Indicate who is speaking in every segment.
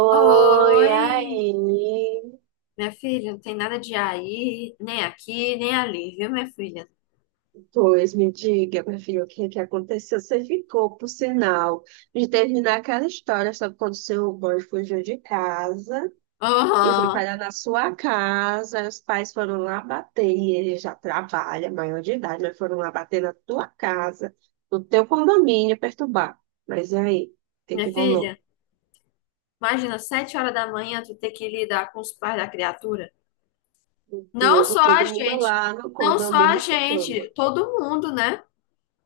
Speaker 1: Oi,
Speaker 2: Oi,
Speaker 1: aí.
Speaker 2: minha filha, não tem nada de aí, nem aqui, nem ali, viu, minha filha?
Speaker 1: Pois me diga, meu filho, o que é que aconteceu? Você ficou, por sinal, de terminar aquela história sobre quando seu boy fugiu de casa e foi
Speaker 2: Aham.
Speaker 1: parar na sua casa. Aí os pais foram lá bater, e ele já trabalha, maior de idade, mas foram lá bater na tua casa, no teu condomínio, perturbar. Mas e aí? O que é
Speaker 2: Minha
Speaker 1: que rolou?
Speaker 2: filha, imagina, 7 horas da manhã tu ter que lidar com os pais da criatura.
Speaker 1: Meu
Speaker 2: Não
Speaker 1: Deus,
Speaker 2: só a
Speaker 1: todo mundo
Speaker 2: gente,
Speaker 1: lá no
Speaker 2: não só a
Speaker 1: condomínio escutando.
Speaker 2: gente, todo mundo, né?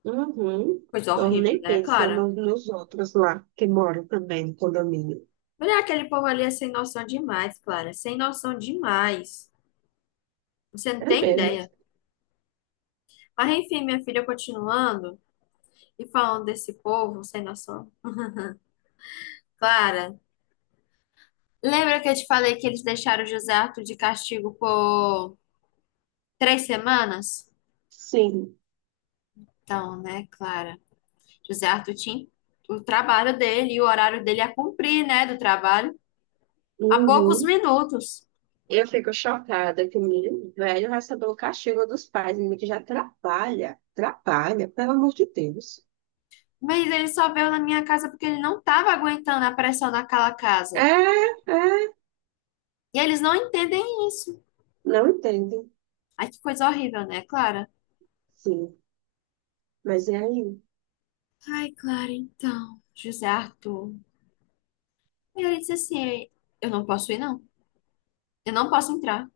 Speaker 1: Uhum.
Speaker 2: Coisa
Speaker 1: Então,
Speaker 2: horrível,
Speaker 1: nem
Speaker 2: né,
Speaker 1: pensa
Speaker 2: Clara?
Speaker 1: nos outros lá que moram também no condomínio.
Speaker 2: Olha, aquele povo ali é sem noção demais, Clara, sem noção demais. Você não
Speaker 1: É
Speaker 2: tem
Speaker 1: mesmo.
Speaker 2: ideia. Mas enfim, minha filha, continuando e falando desse povo sem noção. Clara. Lembra que eu te falei que eles deixaram o José Arthur de castigo por 3 semanas?
Speaker 1: Sim.
Speaker 2: Então, né, Clara? José Arthur tinha o trabalho dele e o horário dele a cumprir, né, do trabalho, há poucos
Speaker 1: Uhum.
Speaker 2: minutos.
Speaker 1: Eu fico chocada que o menino velho recebeu o castigo dos pais, menino que já trabalha, trabalha, pelo amor de Deus.
Speaker 2: Mas ele só veio na minha casa porque ele não estava aguentando a pressão daquela casa.
Speaker 1: É, é,
Speaker 2: E eles não entendem isso.
Speaker 1: não entendo.
Speaker 2: Ai, que coisa horrível, né, Clara?
Speaker 1: Sim, mas e aí?
Speaker 2: Ai, Clara, então, José Arthur. Ele disse assim: eu não posso ir, não. Eu não posso entrar.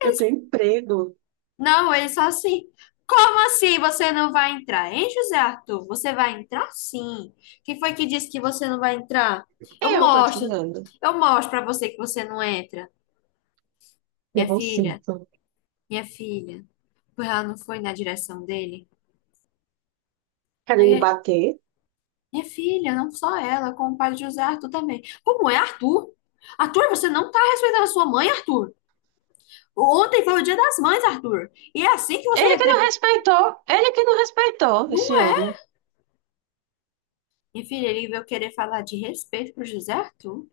Speaker 1: Eu
Speaker 2: Ele...
Speaker 1: tenho emprego.
Speaker 2: Não, ele só assim. Como assim você não vai entrar, hein, José Arthur? Você vai entrar sim. Quem foi que disse que você não vai entrar? Eu
Speaker 1: Eu tô
Speaker 2: mostro.
Speaker 1: dizendo.
Speaker 2: Eu mostro pra você que você não entra. Minha
Speaker 1: Pegou o
Speaker 2: filha,
Speaker 1: cinto.
Speaker 2: minha filha. Porque ela não foi na direção dele.
Speaker 1: Querendo
Speaker 2: Aí,
Speaker 1: bater?
Speaker 2: minha filha, não só ela, como o pai de José Arthur também. Como é, Arthur? Arthur, você não tá respeitando a sua mãe, Arthur. Ontem foi o dia das mães, Arthur. E é assim que você
Speaker 1: Ele que não
Speaker 2: retribui.
Speaker 1: respeitou, ele que não respeitou
Speaker 2: Não
Speaker 1: esse
Speaker 2: é.
Speaker 1: homem.
Speaker 2: Minha filha, ele veio querer falar de respeito pro José Arthur.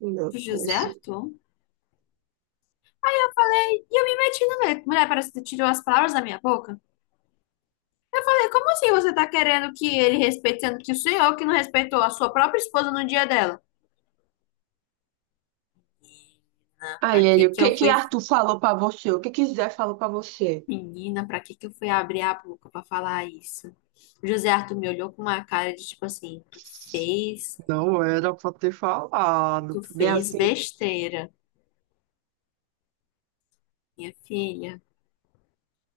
Speaker 1: Meu
Speaker 2: José
Speaker 1: Deus.
Speaker 2: Arthur? Eu falei, e eu me meti no meio. Mulher, parece que tu tirou as palavras da minha boca. Eu falei, como assim você tá querendo que ele respeite, sendo que o senhor que não respeitou a sua própria esposa no dia dela? Menina, pra
Speaker 1: Aí ele,
Speaker 2: que
Speaker 1: o
Speaker 2: que
Speaker 1: que
Speaker 2: eu
Speaker 1: que
Speaker 2: fui...
Speaker 1: Arthur falou pra você? O que que Zé falou pra você?
Speaker 2: Menina, pra que que eu fui abrir a boca pra falar isso? O José Arthur me olhou com uma cara de tipo assim, fez,
Speaker 1: Não era pra ter falado.
Speaker 2: tu
Speaker 1: Bem
Speaker 2: fez
Speaker 1: assim.
Speaker 2: besteira, minha filha.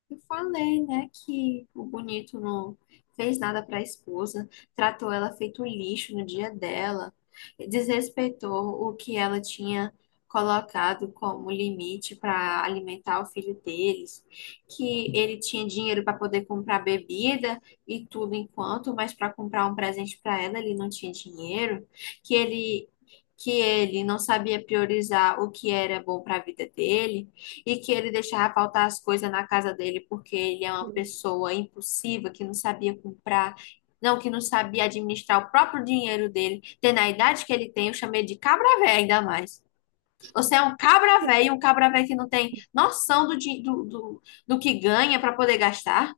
Speaker 2: Eu falei, né, que o bonito não fez nada para a esposa, tratou ela feito um lixo no dia dela, desrespeitou o que ela tinha colocado como limite para alimentar o filho deles, que ele tinha dinheiro para poder comprar bebida e tudo enquanto, mas para comprar um presente para ela ele não tinha dinheiro, que ele que ele não sabia priorizar o que era bom para a vida dele e que ele deixava faltar as coisas na casa dele porque ele é uma pessoa impulsiva que não sabia comprar, não, que não sabia administrar o próprio dinheiro dele. Tendo a idade que ele tem, eu chamei de cabra véia ainda mais. Você é um cabra véia que não tem noção do, do que ganha para poder gastar.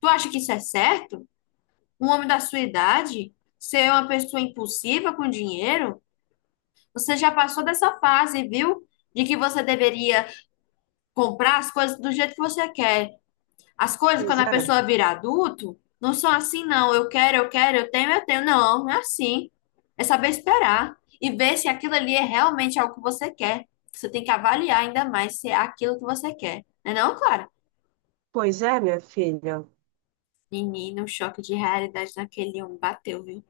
Speaker 2: Tu acha que isso é certo? Um homem da sua idade ser uma pessoa impulsiva com dinheiro? Você já passou dessa fase, viu? De que você deveria comprar as coisas do jeito que você quer. As coisas,
Speaker 1: Pois
Speaker 2: quando a
Speaker 1: é,
Speaker 2: pessoa vira adulto, não são assim, não. Eu quero, eu quero, eu tenho, eu tenho. Não, não é assim. É saber esperar e ver se aquilo ali é realmente algo que você quer. Você tem que avaliar ainda mais se é aquilo que você quer. Não é não, Clara?
Speaker 1: pois é, minha filha.
Speaker 2: Menina, um choque de realidade naquele homem bateu, viu?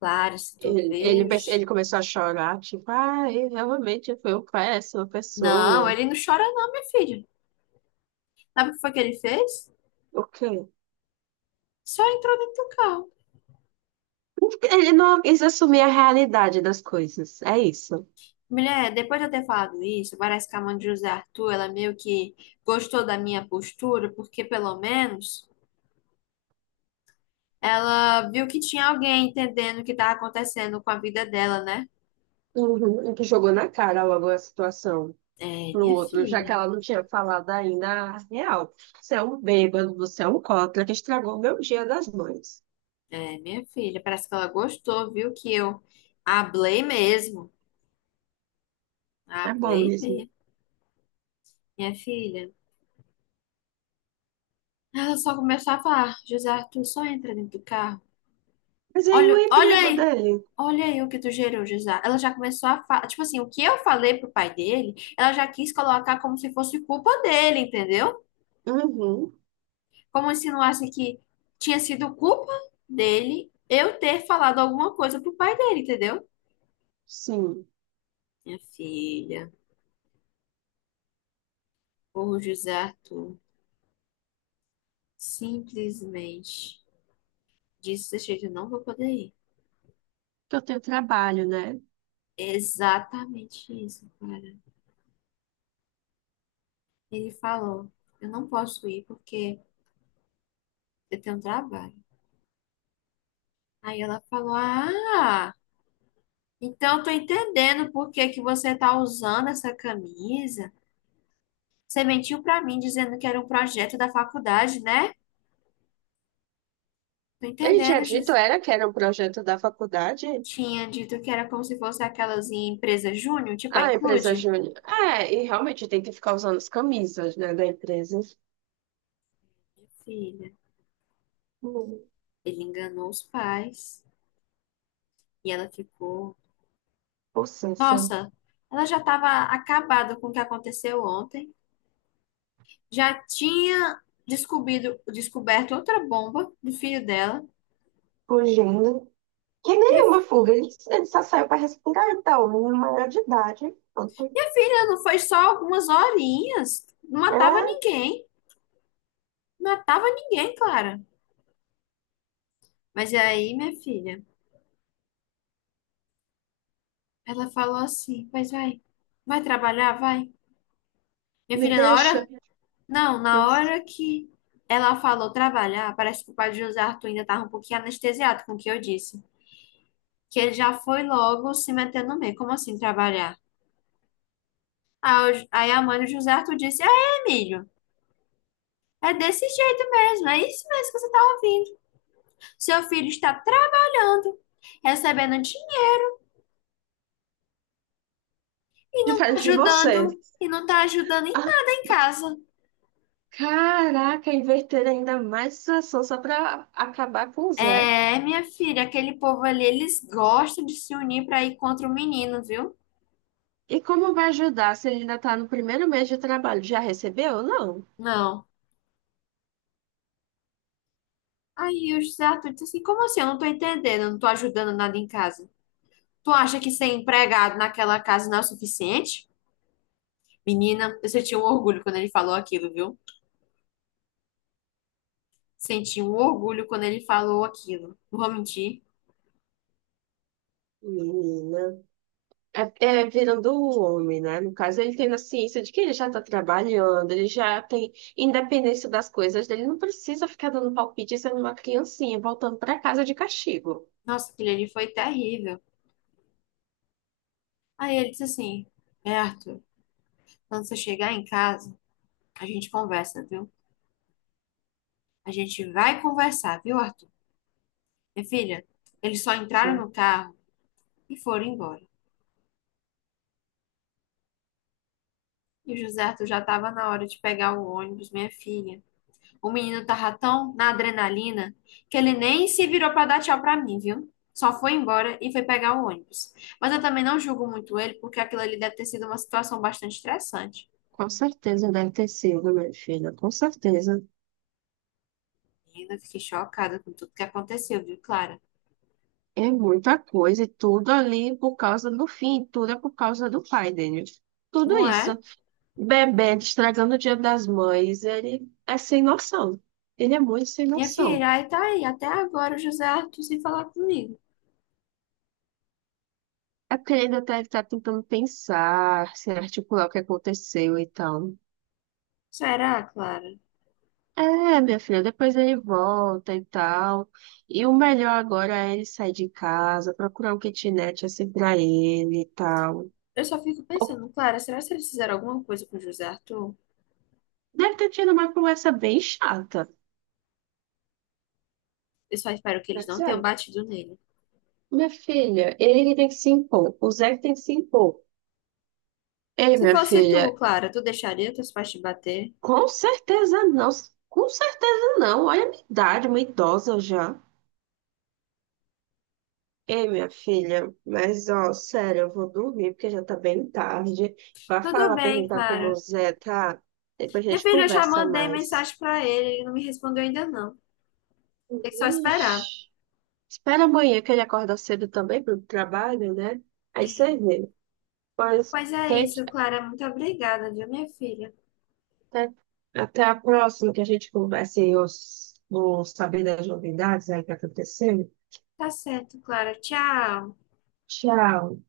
Speaker 2: Clara, se tu vê...
Speaker 1: Ele
Speaker 2: os...
Speaker 1: começou a chorar, tipo, ah, ele realmente foi uma péssima
Speaker 2: Não,
Speaker 1: pessoa.
Speaker 2: ele não chora não, minha filha. Sabe o que foi que ele fez?
Speaker 1: O quê?
Speaker 2: Só entrou dentro do carro.
Speaker 1: Ele não quis assumir a realidade das coisas, é isso.
Speaker 2: Mulher, depois de eu ter falado isso, parece que a mãe de José Arthur, ela meio que gostou da minha postura, porque pelo menos ela viu que tinha alguém entendendo o que estava acontecendo com a vida dela, né?
Speaker 1: Uhum, ele que jogou na cara logo a situação.
Speaker 2: É,
Speaker 1: No
Speaker 2: minha
Speaker 1: outro, já que
Speaker 2: filha.
Speaker 1: ela não tinha falado ainda a real. Você é um bêbado, você é um cópia que estragou meu dia das mães.
Speaker 2: É, minha filha. Parece que ela gostou, viu que eu hablei mesmo.
Speaker 1: É bom
Speaker 2: Hablei
Speaker 1: mesmo.
Speaker 2: mesmo. Minha filha. Ela só começou a falar, "Ah, José Arthur, só entra dentro do carro."
Speaker 1: Mas aí o
Speaker 2: Olha, olha
Speaker 1: emprego
Speaker 2: aí.
Speaker 1: dele?
Speaker 2: Olha aí o que tu gerou, José. Ela já começou a falar. Tipo assim, o que eu falei pro pai dele, ela já quis colocar como se fosse culpa dele, entendeu?
Speaker 1: Uhum,
Speaker 2: Como se não insinuasse que tinha sido culpa dele eu ter falado alguma coisa pro pai dele, entendeu?
Speaker 1: sim.
Speaker 2: Minha filha, o José Arthur simplesmente disse desse jeito, eu não vou poder ir.
Speaker 1: Que eu tenho trabalho, né?
Speaker 2: É exatamente isso, cara. Ele falou, eu não posso ir porque eu tenho trabalho. Aí ela falou, ah. Então, eu tô entendendo por que que você tá usando essa camisa. Você mentiu pra mim dizendo que era um projeto da faculdade, né? Tô
Speaker 1: Ele tinha
Speaker 2: entendendo,
Speaker 1: dito,
Speaker 2: Jus.
Speaker 1: era que era um projeto da faculdade?
Speaker 2: Tinha dito que era como se fosse aquelas em empresa júnior, tipo a
Speaker 1: Ah, empresa
Speaker 2: Include.
Speaker 1: júnior. É, e realmente tem que ficar usando as camisas, né, da empresa.
Speaker 2: Minha filha,
Speaker 1: Hum,
Speaker 2: ele enganou os pais e ela ficou.
Speaker 1: possessa,
Speaker 2: Nossa, ela já estava acabada com o que aconteceu ontem. Já tinha descoberto outra bomba do filho dela.
Speaker 1: fugindo. Que
Speaker 2: Minha
Speaker 1: nenhuma fuga, ele só saiu para respirar, então, menino maior de idade. Pronto.
Speaker 2: Minha filha, não foi só algumas horinhas. Não
Speaker 1: É,
Speaker 2: matava ninguém. Não matava ninguém, Clara. Mas aí, minha filha, ela falou assim: pois vai, vai trabalhar, vai. Minha
Speaker 1: me
Speaker 2: filha, na
Speaker 1: deixa
Speaker 2: hora. Não, na hora que ela falou trabalhar, parece que o pai de José Arthur ainda estava um pouquinho anestesiado com o que eu disse. Que ele já foi logo se metendo no meio. Como assim trabalhar? Aí a mãe do José Arthur disse: é, Emílio, é desse jeito mesmo. É isso mesmo que você tá ouvindo. Seu filho está trabalhando, recebendo dinheiro,
Speaker 1: diferente de você.
Speaker 2: ajudando e não está ajudando em
Speaker 1: Ah,
Speaker 2: nada em casa.
Speaker 1: caraca, inverter ainda mais a situação só para acabar com o Zé.
Speaker 2: É, minha filha, aquele povo ali, eles gostam de se unir para ir contra o menino, viu?
Speaker 1: E como vai ajudar se ele ainda está no primeiro mês de trabalho? Já recebeu ou não?
Speaker 2: Não. Aí o José Arthur disse assim: como assim? Eu não tô entendendo, eu não tô ajudando nada em casa. Tu acha que ser empregado naquela casa não é o suficiente? Menina, eu senti um orgulho quando ele falou aquilo, viu? Senti um orgulho quando ele falou aquilo. Não vou mentir.
Speaker 1: Menina. É, é virando o homem, né? No caso, ele tem a ciência de que ele já está trabalhando, ele já tem independência das coisas dele, não precisa ficar dando palpite sendo uma criancinha, voltando para casa de castigo.
Speaker 2: Nossa, aquilo ali foi terrível. Aí ele disse assim: é, Arthur, quando você chegar em casa, a gente conversa, viu? A gente vai conversar, viu, Arthur? Minha filha, eles só entraram
Speaker 1: Sim.
Speaker 2: no carro e foram embora. E o José Arthur já estava na hora de pegar o ônibus, minha filha. O menino tava tão na adrenalina que ele nem se virou para dar tchau para mim, viu? Só foi embora e foi pegar o ônibus. Mas eu também não julgo muito ele, porque aquilo ali deve ter sido uma situação bastante estressante.
Speaker 1: Com certeza deve ter sido, minha filha, com certeza.
Speaker 2: E ainda fiquei chocada com tudo que aconteceu, viu, Clara?
Speaker 1: É muita coisa, e tudo ali por causa do fim, tudo é por causa do pai dele. Tudo
Speaker 2: Não
Speaker 1: isso.
Speaker 2: é?
Speaker 1: Bebê estragando o Dia das Mães, ele é sem noção. Ele é muito sem
Speaker 2: Minha
Speaker 1: noção.
Speaker 2: filha, aí tá aí, até agora o José Arthur sem falar comigo.
Speaker 1: É porque ele ainda tá, ele tá tentando pensar, se articular o que aconteceu e tal.
Speaker 2: Será, Clara?
Speaker 1: É, minha filha, depois ele volta e tal. E o melhor agora é ele sair de casa, procurar um kitnet assim pra ele e tal.
Speaker 2: Eu só fico
Speaker 1: Ou-
Speaker 2: pensando, Clara, será que eles fizeram alguma coisa com o José Arthur?
Speaker 1: deve ter tido uma conversa bem chata.
Speaker 2: Eu só espero que eles não tenham batido nele.
Speaker 1: Minha filha, ele que tem que se impor. O Zé que tem que se impor. Ei,
Speaker 2: Se
Speaker 1: minha
Speaker 2: fosse tu,
Speaker 1: filha,
Speaker 2: Clara, tu deixaria teus pais te bater?
Speaker 1: com certeza não. Com certeza não. Olha a minha idade, uma idosa já. Ei, minha filha, mas ó, sério, eu vou dormir porque já tá bem tarde. Vai
Speaker 2: Tudo
Speaker 1: falar,
Speaker 2: bem,
Speaker 1: perguntar como o
Speaker 2: Clara.
Speaker 1: Zé tá. Depois a
Speaker 2: Minha
Speaker 1: gente
Speaker 2: filha, eu já
Speaker 1: conversa
Speaker 2: mandei
Speaker 1: mais.
Speaker 2: mensagem pra ele, ele não me respondeu ainda não. Tem que só esperar.
Speaker 1: Ixi. Espera amanhã que ele acorda cedo também pro trabalho, né? Aí você vê. Pois,
Speaker 2: Pois é
Speaker 1: tente
Speaker 2: isso, Clara. Muito obrigada, viu, minha filha?
Speaker 1: até, até a próxima que a gente converse e eu vou saber das novidades aí que aconteceu.
Speaker 2: Tá certo, Clara. Tchau.
Speaker 1: Tchau.